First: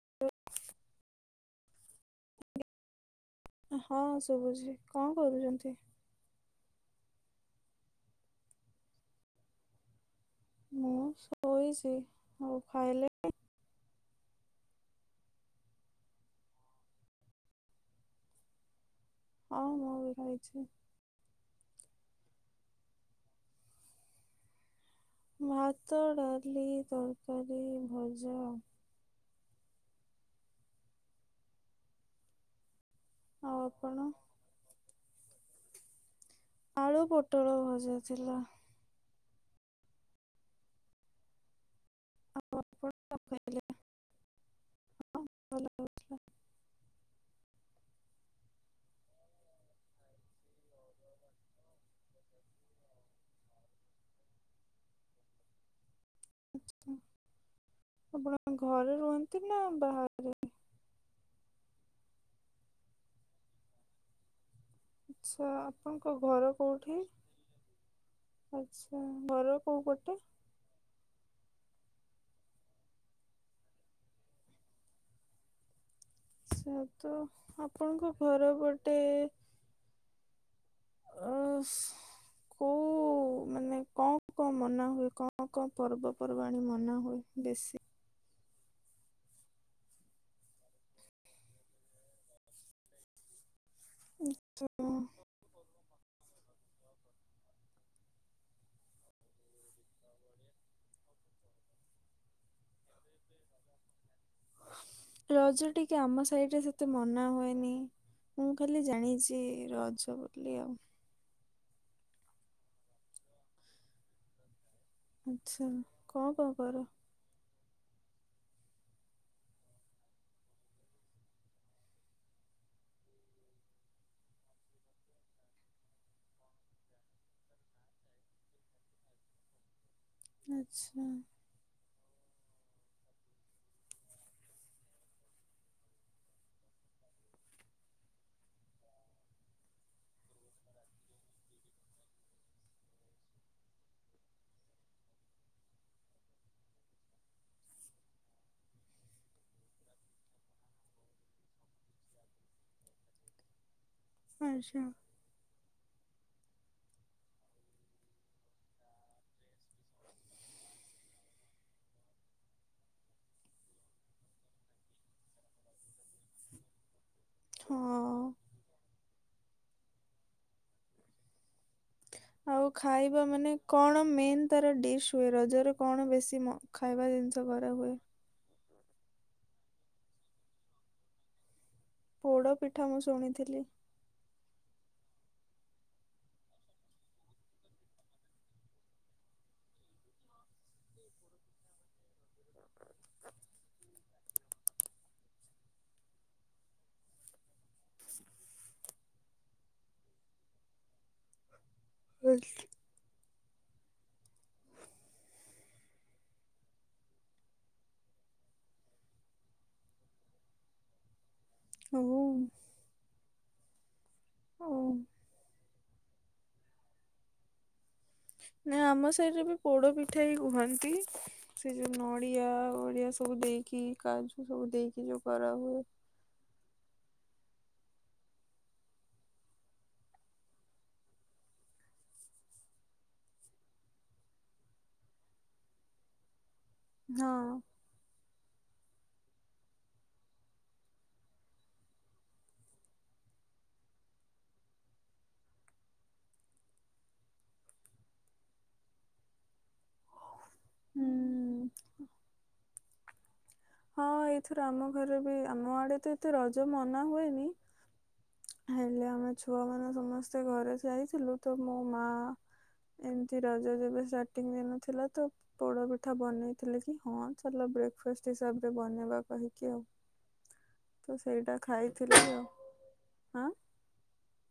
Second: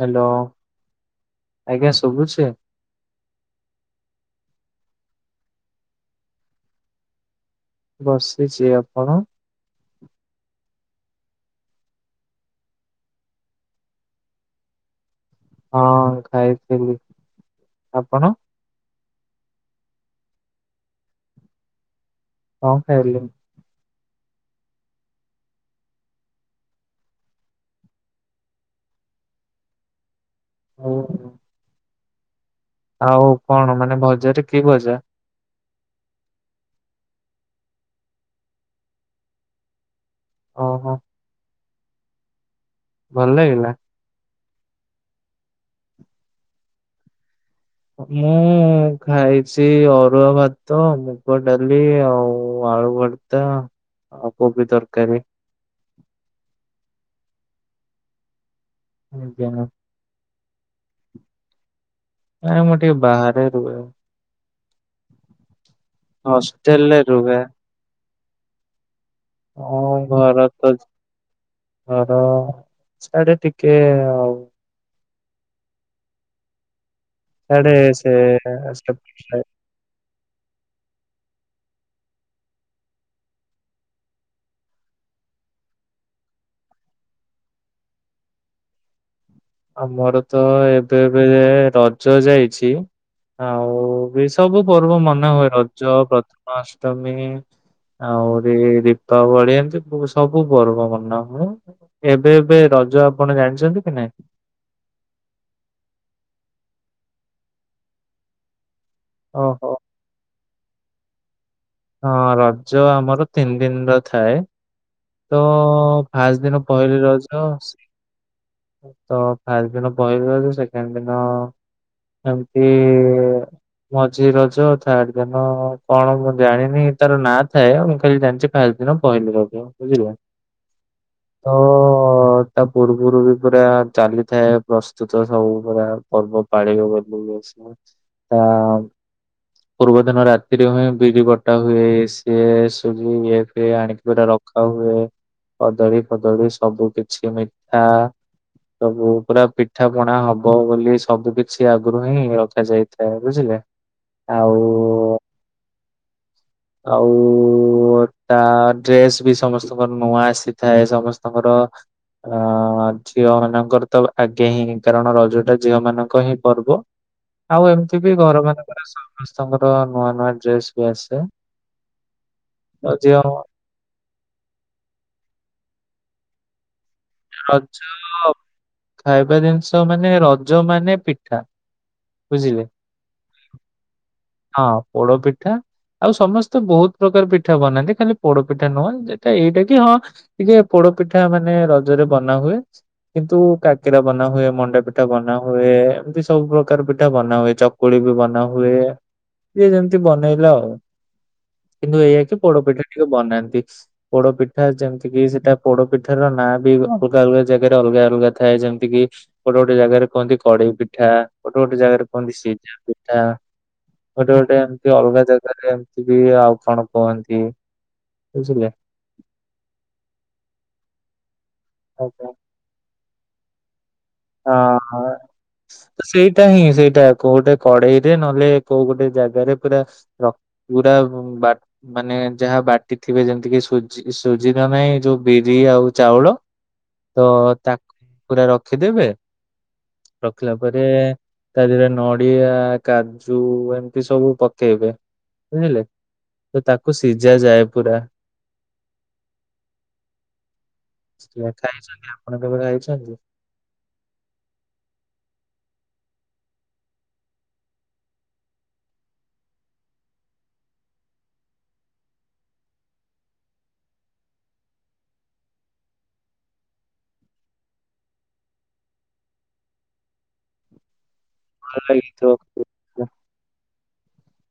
Hello ଆଜ୍ଞା ଶୁଭୁଛି? ହଁ ଶୁଭୁଛି କଣ କରୁଛନ୍ତି? ବସିଛି ଆପଣ? ମୁଁ ଶୋଇଛି ହଉ ଖାଇଲେ? ହଁ ଖାଇଥିଲି ଆପଣ? ହଁ ହଁ ବି ଖାଇଛି। କଣ ଖାଇଲେ? ଭାତ, ଡାଳି, ତରକାରୀ, ଭଜା ଆଉ। [unintelligible] ଆଉ କଣ ମାନେ ଭଜାରେ କି ଭଜା? ଆଳୁ ପୋଟଳ ଭଜା ଥିଲା। ଓହୋ। ଭଲ ଲାଗିଲା [inaudible] ମୁଁ ଖାଇଛି ଅରୁଆ ଭାତ, ମୁଗ ଡାଳି ଆଉ ଆଳୁ ଭର୍ ତ ଆଉ କୋବି ତରକାରୀ। ଆଚ୍ଛା ଆପଣ ଘରେ ରୁହନ୍ତି ନା ଆଜ୍ଞା ବାହା ନାଇଁ ମୁଁ ଟିକେ ବାହାରେ ରୁହେ। ଆଚ୍ଛା ଆପଣଙ୍କ ଘର କୋଉଠି? ହଷ୍ଟେଲରେ ରୁହେ ଆଚ୍ଛା ଘର କୋଉ ଆଉ ପଟେ? ଘର ତ ଯା ଘର ସ୍ୟାଡ଼େ ଟିକେ ଆଉ ଆଚ୍ଛା ତ ସାଡେ ଆପଣଙ୍କ ଘର ପଟେ ସେ ଅସ୍ କୋଉ ଉ ମାନେ କଣ କଣ ମନା ହୁଏ କଣ କଣ ପର୍ବପର୍ବାଣୀ ମନା ହୁଏ ବେଶୀ। ଆମର ତ ଏବେ ଏବେ ଯାଏ ରଜ ଯାଇଛି ଆଉ ଏଇ ସବୁ ହଁ, ପର୍ବ ମନା ହୁଏ ରଜ, ପ୍ରଥମାଷ୍ଟମୀ ଆହୁରି ଦୀପାବଳି ଏମତି ସବୁ ପର୍ବ ମନା ହୁଏ। ଏବେ ଏବେ ରଜ ଆପଣ ଜାଣିଚନ୍ତି କି ନାଇଁ? ରଜ ଟିକେ ଆମ ସାଇଡରେ ସେତେ ମନା ହୁଏନି ମୁଁ ଖାଲି ଜାଣି ଚି ଓହୋ ରଜ ବୋଲି ଆଉ। ହଁ ରଜ ଆମର ତିନି ଦିନର ଥାଏ। ତ ଆଚ୍ଛା କଣ ଫାଷ୍ଟ କଣ ଦିନ କର? ପହିଲି ରଜ, ସେ ତ ଫାଷ୍ଟ ଦିନ ପହିଲି ରଜ ସେକେଣ୍ଡ ଦିନ ଏମତି ମଝି ରଜ ଥାଡ ଦିନ କଣ ମୁଁ ଜାଣିନି ତାର ନାଁ ଥାଏ ଆଉ ମୁଁ ଖାଲି ଜାଣଚି ଫାଷ୍ଟ ଦିନ ପହିଲି ରଜ ବୁଝିଲ। ଆଛା। ହୋଉ ହୋ ହଁ ତା ପୂର୍ବୁରୁ ବି ପୁରା ଚାଲିଥାଏ ପ୍ରସ୍ତୁତ ସବୁ ପୁରା ପର୍ବ ପାଣିିବୁହା ପୂର୍ବ [unintelligible] ତା ପୂର୍ବ ଦିନ ରାତିରେ ହୁଏ ବିରି ବଟା ହୁଏ ସିଏ ସୁଜି ଇଏ ଫିଏ ଆଣିକି ପୁରା ର କା ହୁଏ କଦଳୀ ଫଦଳୀ ସବୁ କିଛି ମିଠା ସବୁ ପୁରା ପିଠା ପଣା ହବ ବୋଲି ସବୁ କିଛି ଆଗୁରୁ ହିଁ ରଖାଯାଇଥାଏ ବୁଝିଲେ। ଆଉ ଆଚ୍ଛା। ଆଉ ଓ ଟା ଡ୍ରେସ ବି ସମସ୍ତଙ୍କର ନୂଆ ଆସିଥାଏ ସମସ୍ତଙ୍କର ଅ ଝିଅମାନଙ୍କର ତ ଆଗେ ହିଁ କାରଣ ରଜଟା ଝିଅମାନଙ୍କ ହିଁ ପର୍ବ। [inaudible] ଆଉ ଏମତି ବି ହଁ। ଘର ମାନଙ୍କର ସମସ୍ତଙ୍କର ନୂଆ ନୂଆ ଡ୍ରେସ ବି ଆସେ। ଆଉ ଖାଇବା ମାନେ କଣ ମେନ୍ ତାର ଡିସ୍ ହୁଏ ରଜରେ କଣ ବେଶୀ ମ ଖାଇବା ଜିନ ରଜ ଖାଇବା ଜିନିଷ ମାନେ ରଜ ମାନେ ପିଠା। ପୋଡ ବୁଝିଲେ। ପିଠା ମୁଁ ଶୁଣିଥିଲି। ହଁ ପୋଡ଼ପିଠା ଆଉ ସମସ୍ତେ ବୋହୁତ ପ୍ରକାର ପିଠା ବନାନ୍ତି ଖାଲି ପୋଡ ପିଠା ନୁହଁ ଯେ ଏଟା ଏଇଟା କି ହଁ ଟିକେ ପୋଡ ପିଠା ମାନେ ରଜରେ ବନା ହୁଏ କିନ୍ତୁ କାକେରା ବନା ହୁଏ ମଣ୍ଡା ପି ପିଠା ବନା ହୁଏ ଏମିତି ସବୁ ପ୍ରକାର ପିଠା ବନା ହୁଏ ଚକୁଳି ବି ବନା ହୁଏ। ଯିଏ ଯେମତି ବନେଇଲା ଆଉ କିନ୍ତୁ ଏଇଆ କି ପୋଡପିଠା ଟିକେ ବନାନ୍ତି। ପୋଡ ପିଠା ଯେମତି କିି ସେଟା ପୋଡ ପିଠାର ନାଁ ବି ଅଲଗା ଅଲଗା ଜାଗାରେ ଅଲଗା ଅଲଗା ଥାଏ ଯେମତିକିି ଗୋଟେ ଗୋଟେ ଜାଗାରେ କହନ୍ତି କଡେଇ ପିଠା ଗୋଟେ ଗୋଟେ ଓ ଜାଗାରେ କୁହନ୍ତି ସିଜା ପିଠା। ଗୋଟେ ଗୋଟେ ଓ ଏମିତି ଅଲଗା ଜାଗାରେ ଏମିତି ବି ଆଉ କଣ କୁହନ୍ତି। ବୁଝିଲେ। ନା ଆମ ସାହିରେ ବି ପୋଡ ପିଠା ହି କୁହନ୍ତି। ସେ ଯୋଉ ହଁ। ନଡ଼ିଆ ଓଡିଆ ସବୁ ଦେଇକି କାଜୁ ସବୁ ଦେଇକି ଯୋଉ କରାହୁଏ। ସେଇଟା ହିଁ ସେଇଟା କୋଉଟା କଡେଇରେ ନହେଲେ କୋଉ ଗୋଟେ ଜାଗାରେ ପୁରା ରଖି ପୁରା ବା ମାନେ ଯାହା ବାଣ୍ଟି ଥିବେ ଯେମିତି କି ସୂଜି ସୁଜି ନା ନାଇଁ ଯୋଉ ବିରି ଆଉ ଚାଉଳ ତ ହଁ। ତାକୁ ପୁରା ରଖିଦେବେ [inaudible] ରଖିଲା ପରେ ତା ଦେହରେ ନଡିଆ କାଜୁ ଏମିତି ସବୁ ପକେଇବେ ବୁଝିଲେ? ତ ତାକୁ ସିଝା ଯାଏ ପୁର। ହୁଁ ଖାଇଛନ୍ତି ଆପଣ କେବେ ଖାଇଛନ୍ତି? ହଁ ଏଇଥିରୁ ଆମ ଘରେ ବି ଆମ ଆଡେ ତ ଏତେ ରଜ ମନା ହୁଏନି। ହେଲେ ଆମେ ଛୁଆମାନେ ସମସ୍ତେ ଘରେ ଯାଇଥିଲୁ ତ ମୋ ମା ଏମିତି ରଜ ଯେବେ ଷ୍ଟାର୍ଟିଂ ଦିନ ଥିଲା ତ ପୋଡାପିଠା ବନେଇଥିଲେ କି ହଁ ଚାଲ ବ୍ରେକ୍ଫାଷ୍ଟ ହିସାବରେ ବନେଇବା କହିକି ଆଉ। ତ ସେଇଟା ଖାଇଥିଲି ଆଉ। ହ ଆଁ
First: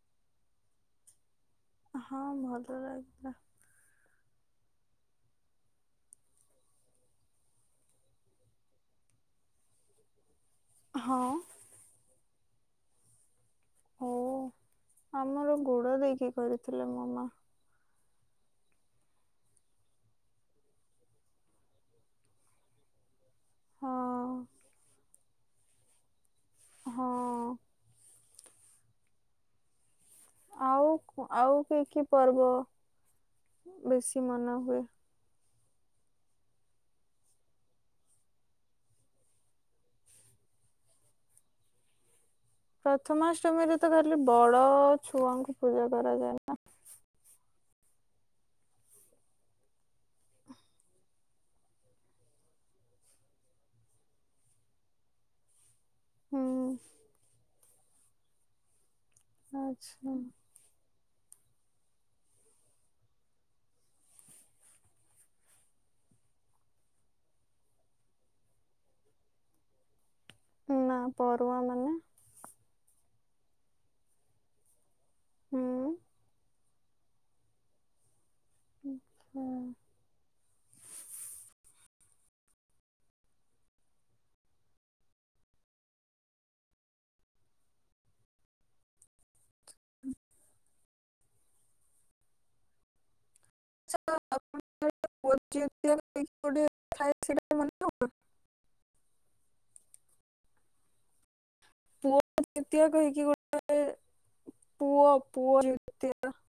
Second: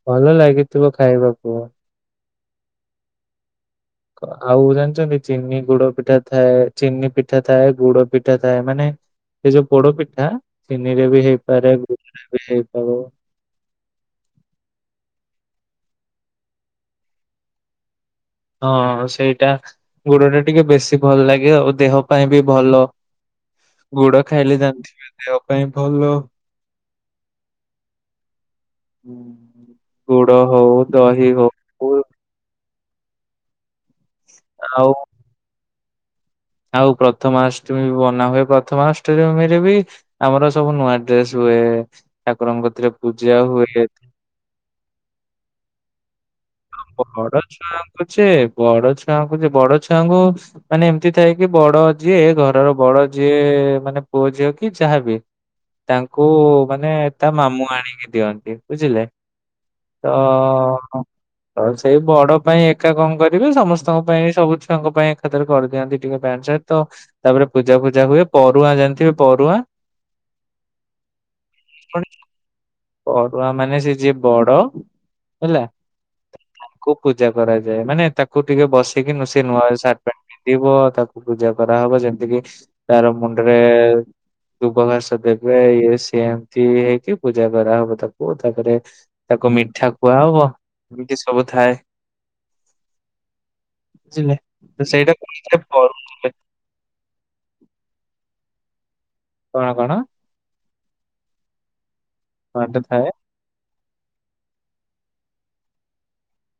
ଭଲ ଲାଗିଥିବ ଖାଇବାକୁ? ହଁ ଭଲ ଲାଗିଲା। ଆଉ ଜାଣିଛନ୍ତି ଚିନି ଗୁଡ ପିଠା ଥାଏ ଚିନି ପିଠା ଥାଏ ଗୁଡ ପିଠା ଥାଏ। ମାନେ ଏ ଯୋଉ ପୋଡ ପିଠା ଚିନି ରେ ହଁ ବି ହେଇପାରେ ଗୁରେ ବି ହେଇପାରେ। ହଉ ଆମର ଗୁଡ ଦେଇକି କରିଥିଲେ ମୋ ମା। ହଁ ସେଇଟା ଗୋଡ ଟା ଟିକେ ବେଶୀ ଭଲ ଲାଗେ ଆଉ ଦେହ ପାଇଁ ବି ଭଲ। ଗୁଡ ହଁ ଖାଇଲେ ଜାଣିଥିବେ ଦେହ ପାଇଁ ଭଲ। ହଁ ଗୋଡ଼ା ହଉ ଦହି ହଉ ହେଇକି ପର୍ବ ବେଶୀ ମନା ହୁଏ। ଆଉ ଆଉ ପ୍ରଥମାଷ୍ଟମୀ ବନା ହୁଏ ପ୍ରଥମାଷ୍ଟମୀରେ ବି ଆମର ସବୁ ନୂଆ ଡ୍ରେସ ହୁଏ ଠାକୁରଙ୍କ ରେ ପୂଜା ପ୍ରଥମାଷ୍ଟମୀରେ ତ ହୁଏ। ବଡ ଛୁଆଙ୍କୁ ପୂଜା କରାଯାଏ ନା? ବଡ ଛୁଆଙ୍କୁଛ ବଡ ଛୁଆଙ୍କୁଛେ ବଡ ଛୁଆଙ୍କୁ ମାନେ ଏମିତି ଥାଏ କି ବଡ ଯିଏ ଘରର ବଡ ଯିଏ ମାନେ ପୁଅ ଝିଅ କି ଯାହାବି, ତାଙ୍କୁ ହୁଁ। ମାନେ ତା ମାମୁଁ ଆଣିକି ଦିଅନ୍ତି ବୁଝିଲେ? ତ ଆଚ୍ଛା ଆଉ ସେଇ ବଡ ପାଇଁ ଏକା କଣ କରିବେ ସମସ୍ତଙ୍କ ପାଇଁ ସବୁ ଛୁଆଙ୍କ ପାଇଁ ଏକାଥରେ କରିଦିଅନ୍ତି। ଟିକେ ବ୍ୟାଣ୍ଟ ସାତ ତାପରେ ପୂଜା ଫୂଜା ହୁଏ ପରରୁଆ ଜାଣିଥିବେ ପରରୁଆ। ନା ପରରୁଆ ମାନେ? ପରୁୁଆ ମାନେ ସେ ଯିଏ ବଡ ହେଲା ହୁଁ ତାଙ୍କୁ ପୂଜା କରାଯାଏ ମାନେ ତାକୁ ୁ ଟିକେ ବସେଇିକି ସେ ନୂଆ ହୁଁ। ସାର୍ଟ ପ୍ୟାଣ୍ଟ ପିନ୍ଧିବ ତାକୁ ପୂଜା କରାହବ ଯେମିତି କିି ତାର ମୁଣ୍ଡରେ ଦୁବ ଘାସ ଦେବେ ଇଏ ସେମତି ହେଇକି ପୂଜା କରା ହବ ତାକୁ ତାପରେ ତାକୁ ମିଠା କୁଆ ହବ ଏମିତି ସବୁ ଥାଏ। ବୁଝିଲେ ତ ସେଇଟା କହିଲେ [unintelligible] ପଢୁଥିଲେ [unintelligible] ଅଛି? କଣ କଣ? ପୁଅ କଣଟେ ଦିତୀୟ ଥାଏ କହିକି ଗୋଟେ ପୁଅ ପୁଅ ନି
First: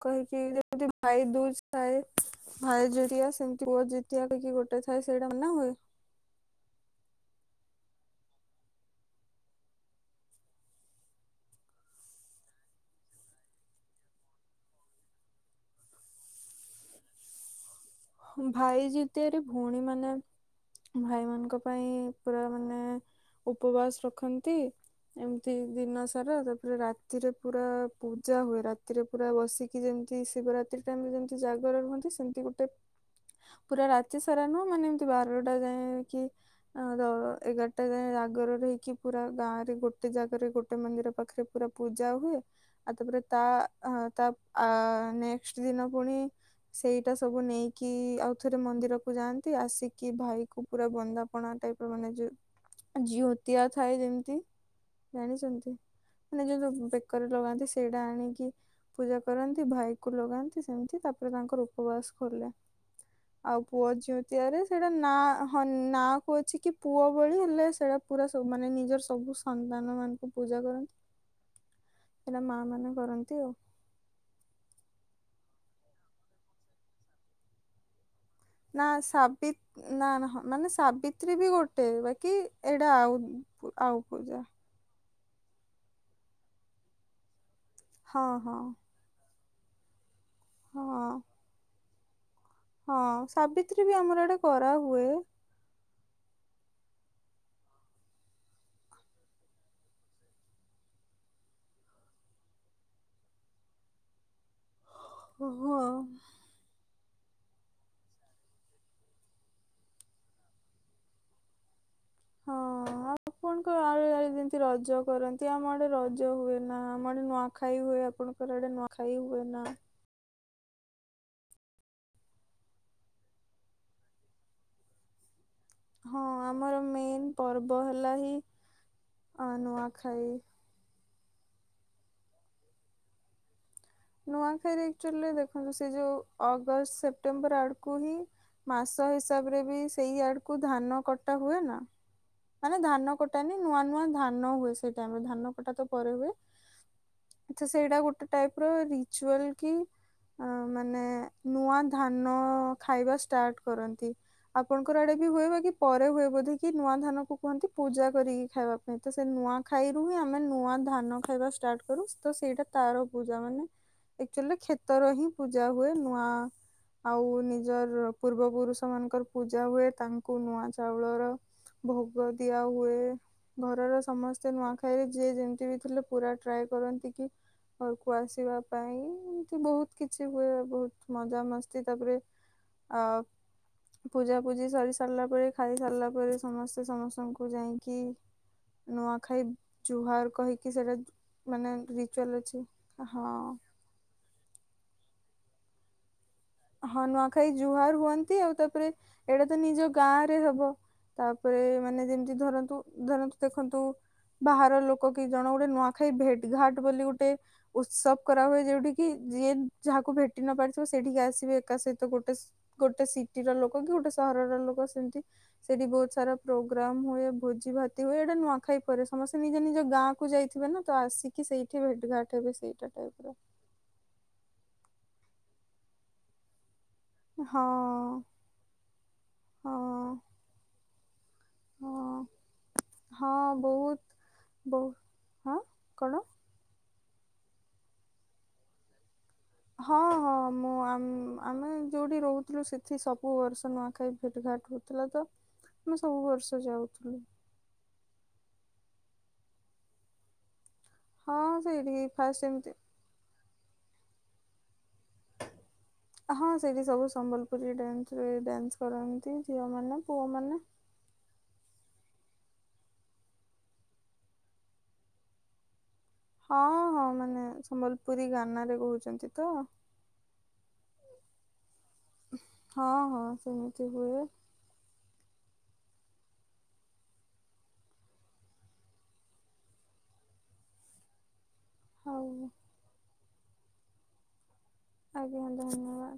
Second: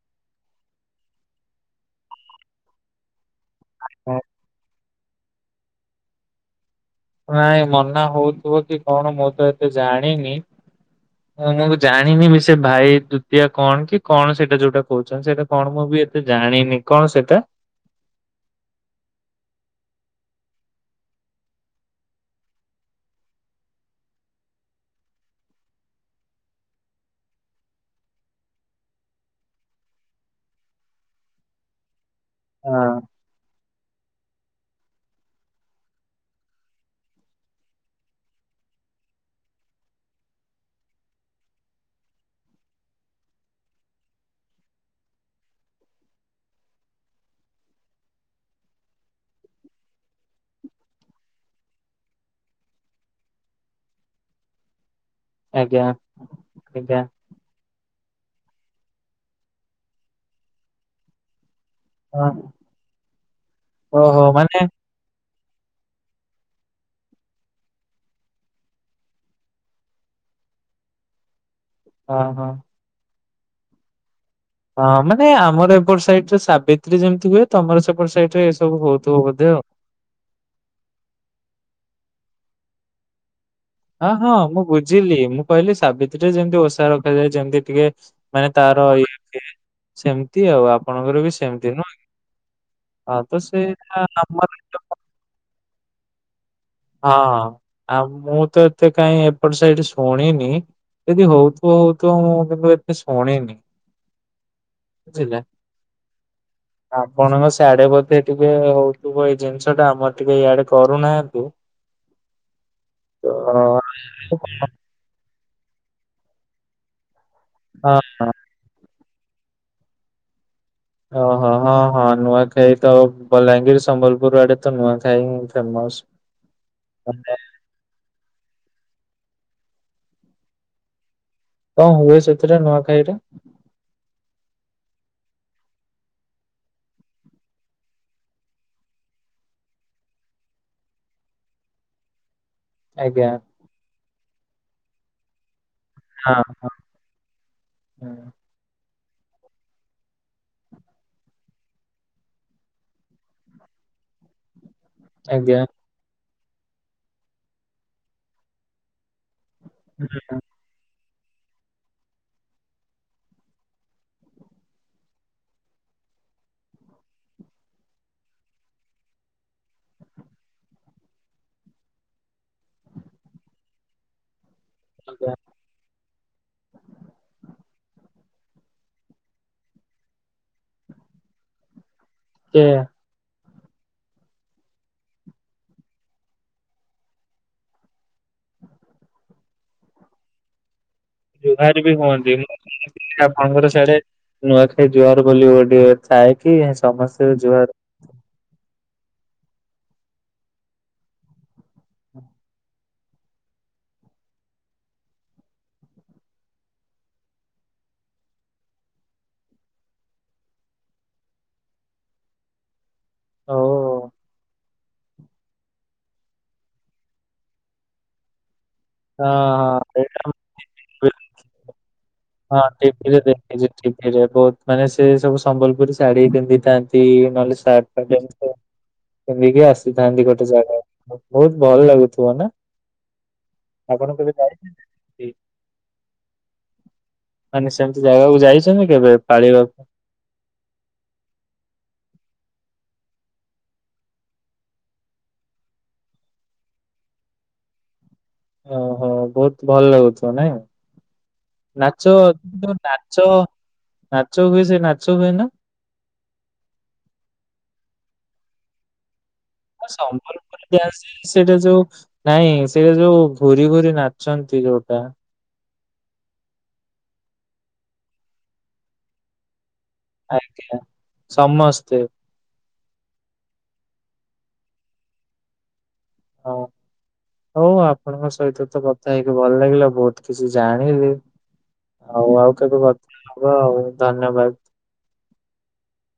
କହକି ଭାଇଦୁଜ ଥାଏ। ଭାଇ ଜରିଆ ସେମିତି ବ ଜିତିଆକି ଗୋଟେ ଥାଏ ସେଇଟା ମନା ହୁଏ। ନାଇଁ ମନା ହଉଥିବ କି କଣ ମୁଁ ତ ଏତେ ଜାଣିନି? ମୁଁ ମୁଁ ଜାଣିନି ବି ସେ ଭାଇ ଦୁତିଆ କଣ କି କଣ ସେଇଟା ଯୋଉଟା କହୁଛନ୍ତି ସେଇଟା କଣ ମୁଁ ବି ଏତେ ଜାଣିନି? କଣ ସେଇଟା? ଭାଇ ଯୁତିଆରେ ଭଉଣୀ ମାନେ ଭାଇମାନଙ୍କ ପାଇଁ ପୁରା ମାନେ ଉପବାସ ରଖନ୍ତି। ଏମିତି ଦିନ ସାରା ତାପରେ ରାତିରେ ପୁରା ପୂଜା ହୁଏ ରାତିରେ ପୁରା ବସିକି ଯେମିତି ଶିବରାତ୍ରି ଟାଇମରେ ଯେମିତି ଜାଗର ରୁହନ୍ତି ସେମିତି ଗୋଟେ ହଁ ପୁରା ରାତି ସାରା ନୁହଁ ମାନେ ଏମିତି ବାରଟା ଯାଏଙ୍କି ଆଉ ଏଗାରଟା ଆଗର ରହିକି ପୁରା ଗାଁ ରେ ଗୋଟେ ଜାଗାରେ ଗୋଟେ ମନ୍ଦିର ପାଖରେ ପୁରା ପୂଜା ହୁଏ। ଆଉ ତାପରେ ତା ତା ନେକ୍ସଟ ଦିନ ପୁଣି ସେଇଟା ସବୁ ନେଇ କି ଆଉଥରେ ମନ୍ଦିରକୁୁ ଯାଆନ୍ତି ଆସିକି ଭାଇ କ ପୁରା ବନ୍ଦାପଣା ଟାଇପର ମାନେ ଯୋଉ ଯିଅତିଆ ଥାଏ ଯେମିତି ଜାଣିଛନ୍ତି ଆଜ୍ଞା ଯୋଉ ସୁ ଆଜ୍ଞା ବେକରେ ଲଗାନ୍ତି ସେଇଟା ଆଣିକି ପୂଜା କରନ୍ତି ଭାଇ କୁ ଲଗାନ୍ତି ସେମିତି ତାପରେ ତାଙ୍କର ଉପବାସ ହଁ ଖୋଲେ ଆଉ ପୁଅ ଓହୋ ଯିଉତିଆରେ ମାନେ ସେ ସେଟା ନା ହଁ ନା କ ଅଛି କି ପୁଅ ଭଳି ହେଲେ ସେଟା ପୁରା ସବୁ ମାନେ ନିଜର ସବୁ ସନ୍ତାନ ମାନ ପୂଜା କରନ୍ତି ହଁ ହୋ ହଁ। ମା ମାନେ କରନ୍ତି ଆଉ ହଁ ମାନେ ଆମର ଏପଟ ସାଇଡରେ ସାବିତ୍ରୀ ଯେମିତି ହୁଏ ତମର ସେପଟ ସାଇଡରେ ସବୁ ନା ହଉଥିବ ବୋଧେ ସାବ୍ରୀ ଆଉ। ନା ମାନେ ସାବିତ୍ରୀ ବି ଗୋଟେ ବାକି ଏଇଟା ଆଉ ଆଉ ହଁ ହଁ ପୂଜା ମୁଁ ବୁଝିଲି ମୁଁ କହିଲି ସାବିତ୍ରୀରେ ଯେମିତି ଓଷା ରଖାଯାଏ ଯେମିତି ଟିକେ ହଁ ମାନେ ହଁ ତାର ଇଏ ସେମିତି ଆଉ ହଁ ଆପଣଙ୍କର ବି ସେମତି ନୁହଁ କି? ହଁ ସାବିତ୍ରୀ ବି ଆମର ଇଆଡ଼େ କରା ହୁଏ। ହଁ ଆଉ ମୁଁ ତ ଏତେ କାହିଁ ଏପଟ ସାଇଟରେ ଶୁଣିନି? ଯଦି ହଉଥିବ ହଉଥିବ ମୁଁ କିନ୍ତୁ ଏତେ ଶୁଣିନି? ବୁଝିଲେ। ଓହୋ। ଆପଣଙ୍କ ସିଆଡେ ବୋଧେ ଟିକେ ହଉଥିବ ଏଇ ଜିନିଷଟା ଆମର ଟିକେ ଇଆଡେ କରୁନାହାଁନ୍ତି। ହଁ ଆଉ ଆପଣଙ୍କ ଆଉ ଯେମିତି ରଜ କରନ୍ତି। ଏତ ଆମଆଡେ ରଜ ହୁଏ ନା ଆମ ଆଡେ ନୂଆଖାଇ ହଁ ହୁଏ ଆପଣଙ୍କର ଆଡେ ନୂଆଖାଇ ହୁଏ ନା। ଓହୋ ହଁ ହଁ ନୂଆଖାଇ ତ ବଲାଙ୍ଗୀର ସମ୍ବଲପୁର ଆଡେ ତ ନୂଆଖାଇ। ଫେମସ୍। ହଁ ଆମର ମେନ୍ ମାନେ ପର୍ବ ହେଲା ହିଁ ଅ ନୂଆଖାଇ। କଣ ହୁଏ ସେଥିରେ ନୂଆଖାଇରେ? ନୂଆଖାଇରେ ଆକଚୁଆଲି ଦେଖନ୍ତୁ ସେ ଯେଉଁ ଅଗଷ୍ଟ ସେପ୍ଟେମ୍ବର ଆଡ଼କୁ ହିଁ। ମାସ ହିସାବରେ ବି ସେଇ ଆଡ଼କୁ ଧାନ କଟା ହୁଏ ନା। ମାନେ ଧାନ ଆଜ୍ଞା କଟାନି ନୂଆ ନୂଆ ଧାନ ହୁଏ ସେଇ ଟାଇମରେ ଧାନ ଟା ତ ପରେ ହୁଏ ହଁ ହଁ ତ ସେଇଟା ଗୋଟେ ହୁଁ ଟାଇପର ରିଚୁଆଲ କି? ମାନେ ନୂଆ ଧାନ ଖାଇବା ଷ୍ଟାର୍ଟ କରନ୍ତି। ଆପଣଙ୍କର ଆଡେ ବି ହୁଏ ଆଜ୍ଞା ବାକି ପରେ ହୁଏ ବୋଧେ କି ନୂଆ ଧାନ କୁହନ୍ତି ପୂଜା କରିକି ଖାଇବାକୁ। ନାଇଁ ତ ସେ ନୂଆ ଖାଇରୁ ହିଁ ହୁଁ ଆମେ ନୂଆ ଧାନ ଖାଇବା ଷ୍ଟାର୍ଟ କରୁ ତ ସେଇଟା ତାର ପୂଜା ମାନେ ଅକ୍ଚୁଆଲି କ୍ଷେତର ହିଁ ପୂଜା ହୁଏ ନୂଆ ଆଉ ନିଜର ପୂର୍ବ ପୁରୁଷ ମାନଙ୍କର ପୂଜା ହୁଏ ତାଙ୍କୁ ନୂଆ ଚାଉଳର ଭୋଗ ଦିଆ ହୁଏ ଘରର ସମସ୍ତେ ନୂଆଖା ଖାଇରେ ଯିଏ ଆଜ୍ଞା। ଯେମିତି ବି ଥିଲେ ପୁରା ଟ୍ରାଏ କରନ୍ତି କି? ଘରକୁ ଆସିବା ପାଇଁ ଏମତି ବହୁତ କିଛି ହୁଏ ବହୁତ ମଜ ମସ୍ତି ତାପରେ କିଏ? ଅ। ପୂଜାପୂଜି ସରି ସାରିଲା ପରେ ଖାଇ ସାରିଲା ପରେ ସମସ୍ତେ ସମସ୍ତଙ୍କୁ ଯାଇକି ନୂଆଖାଇ ଜୁହାର କହିକି ସେରା ଜୁହାର ବି ହୁଅନ୍ତି ମୁଁ ଶୁଣିଥିଲି ଆପଣଙ୍କର ସିଆଡ଼େ ନୂଆଖାଇ ଜୁହାର ବୋଲିି ଗୋଟିଏ ଥାଏ କି ସମସ୍ତେ ଜୁହାର ତି ଆଉ ତାପରେ ଏଡ଼ା ତ ନିଜ ଗାଁରେ ହବ। ତାପରେ ମାନେ ଯେମତି ଧରନ୍ତୁ ଧରନ୍ତୁ ଦେଖନ୍ତୁ ବାହାର ଲୋକ କି ଜଣ ଗୋଟେ ନୂଆଖାଇ ଭେଟ୍ ଘାଟ୍ ବୋଲି ଗୋଟେ ଉତ୍ସବ କରାହୁଏ ଯୋଉଠିକି ଯିଏ ଯାହାକୁ ଭେଟି ନ ପାରିଥିବ ସେଇଠିକି ଆସ୍ ଥିବେ ଏକା ସହିତ ଗୋଟେ ସ୍ ଗୋଟେ ଓ ସିଟିର ଲୋକ କି ହଁ ଗୋଟେ ସହରର ଲୋକ ସେମତି ସେଇଠି ବହୁତ ସାରା ପ୍ରୋଗ୍ରାମ୍ ହୁଏ ଭୋଜି ଭାତି ହୁଏ ଏଇଟା ନୂଆଖାଇ ପରେ ସମସ୍ତେ ନିଜ ନିଜ ହଁ ଗାଁ ଏଇଟା କୁ ମୁଁ ଯାଇଥିବେ ନାଁ ତ ଆସିକି ସେଇଠି ଭେଟ୍ ଘା ହଁ ଟି ଭି ରେ ଦେଖିଚି ଟି ଭି ରେ ବହୁତ ମାନେ ସେ ସବୁ ସମ୍ବଲପୁରୀ ଶାଢ଼ୀ ପିନ୍ଧିଥା ନ୍ତି ନହେଲେ ହଁ ସାଟ୍ ଟେ ପିନ୍ଧିଥିବେ ପିନ୍ଧିକି ହଁ ଆସିଥାନ୍ତି ଗୋଟେ ଜାଗା। ଅ ବହୁତ ଭଲ ହଁ। ଲାଗୁଥିବ ନାଁ ହଁ ବହୁତ ଆପଣ କେବେ ଯାଇଥିଲେ? ବହୁ ହଁ କଣ? ମାନେ ସେମତି ଜାଗାକୁ ଯାଇଚନ୍ତି କେବେ ପାଳିବା ହଁ ମୁଁ ଉଁ ଆଁ ଆମେ ଯୋଉଠି ରହୁଥୁଲୁ ସେଠି ସବୁ ବର୍ଷ ନୂଆଖାଇ ଭେଟ୍ ଘାଟ୍ ହଉଥୁଲା ତ ମୁଁ ସବୁ ବର୍ଷ ଯାଉଥୁଲୁ। ଓହୋ ବହୁତ ଭଲ ଲାଗୁଥିବ ନାଇଁ ହଁ ସେଇଠି ନାଚ ଫାଷ୍ଟ ଯୋଉ ଏମିତି ନା ଚ ନାଚ ହୁଏ ସେଇ ନାଚ ହୁଏ ନା? ହଁ ସେଇଠି ସବୁ ସମ୍ବଲପୁରୀ ଡ୍ୟାନ୍ସ୍ ରେ ଡ୍ୟାନ୍ସ୍ କର ନ୍ତି ଝିଅ ମୁଁ ସମ୍ବଲପୁରୀ ଡ୍ୟାନ୍ସ୍ ସେଇଟା ଯୋଉ ନାଇଁ ସେଇଟା ଯୋଉ ଘୁରି ଘୁରି ନାଚନ୍ତି ଯୋଉଟା। ହଁ ହଁ ମାନେ ସମ୍ବଲପୁରୀ ଗାନାରେ କହୁଚନ୍ତି ତ? ଆଜ୍ଞା ସମସ୍ତେ। ହଁ ହଁ ସେମିତି ହୁଏ। ହଁ। [inaudible] ହଉ ଆପଣଙ୍କ ସହିତ ତ କଥା ହେଇକି ଭଲ ଲାଗିଲା ବହୁତ କିଛି ଜାଣିଲି। ହଉ ଆଉ କେବେ କଥା ହବା ଆଉ ଧନ୍ୟବାଦ। ଆଜ୍ଞା ଧନ୍ୟବାଦ।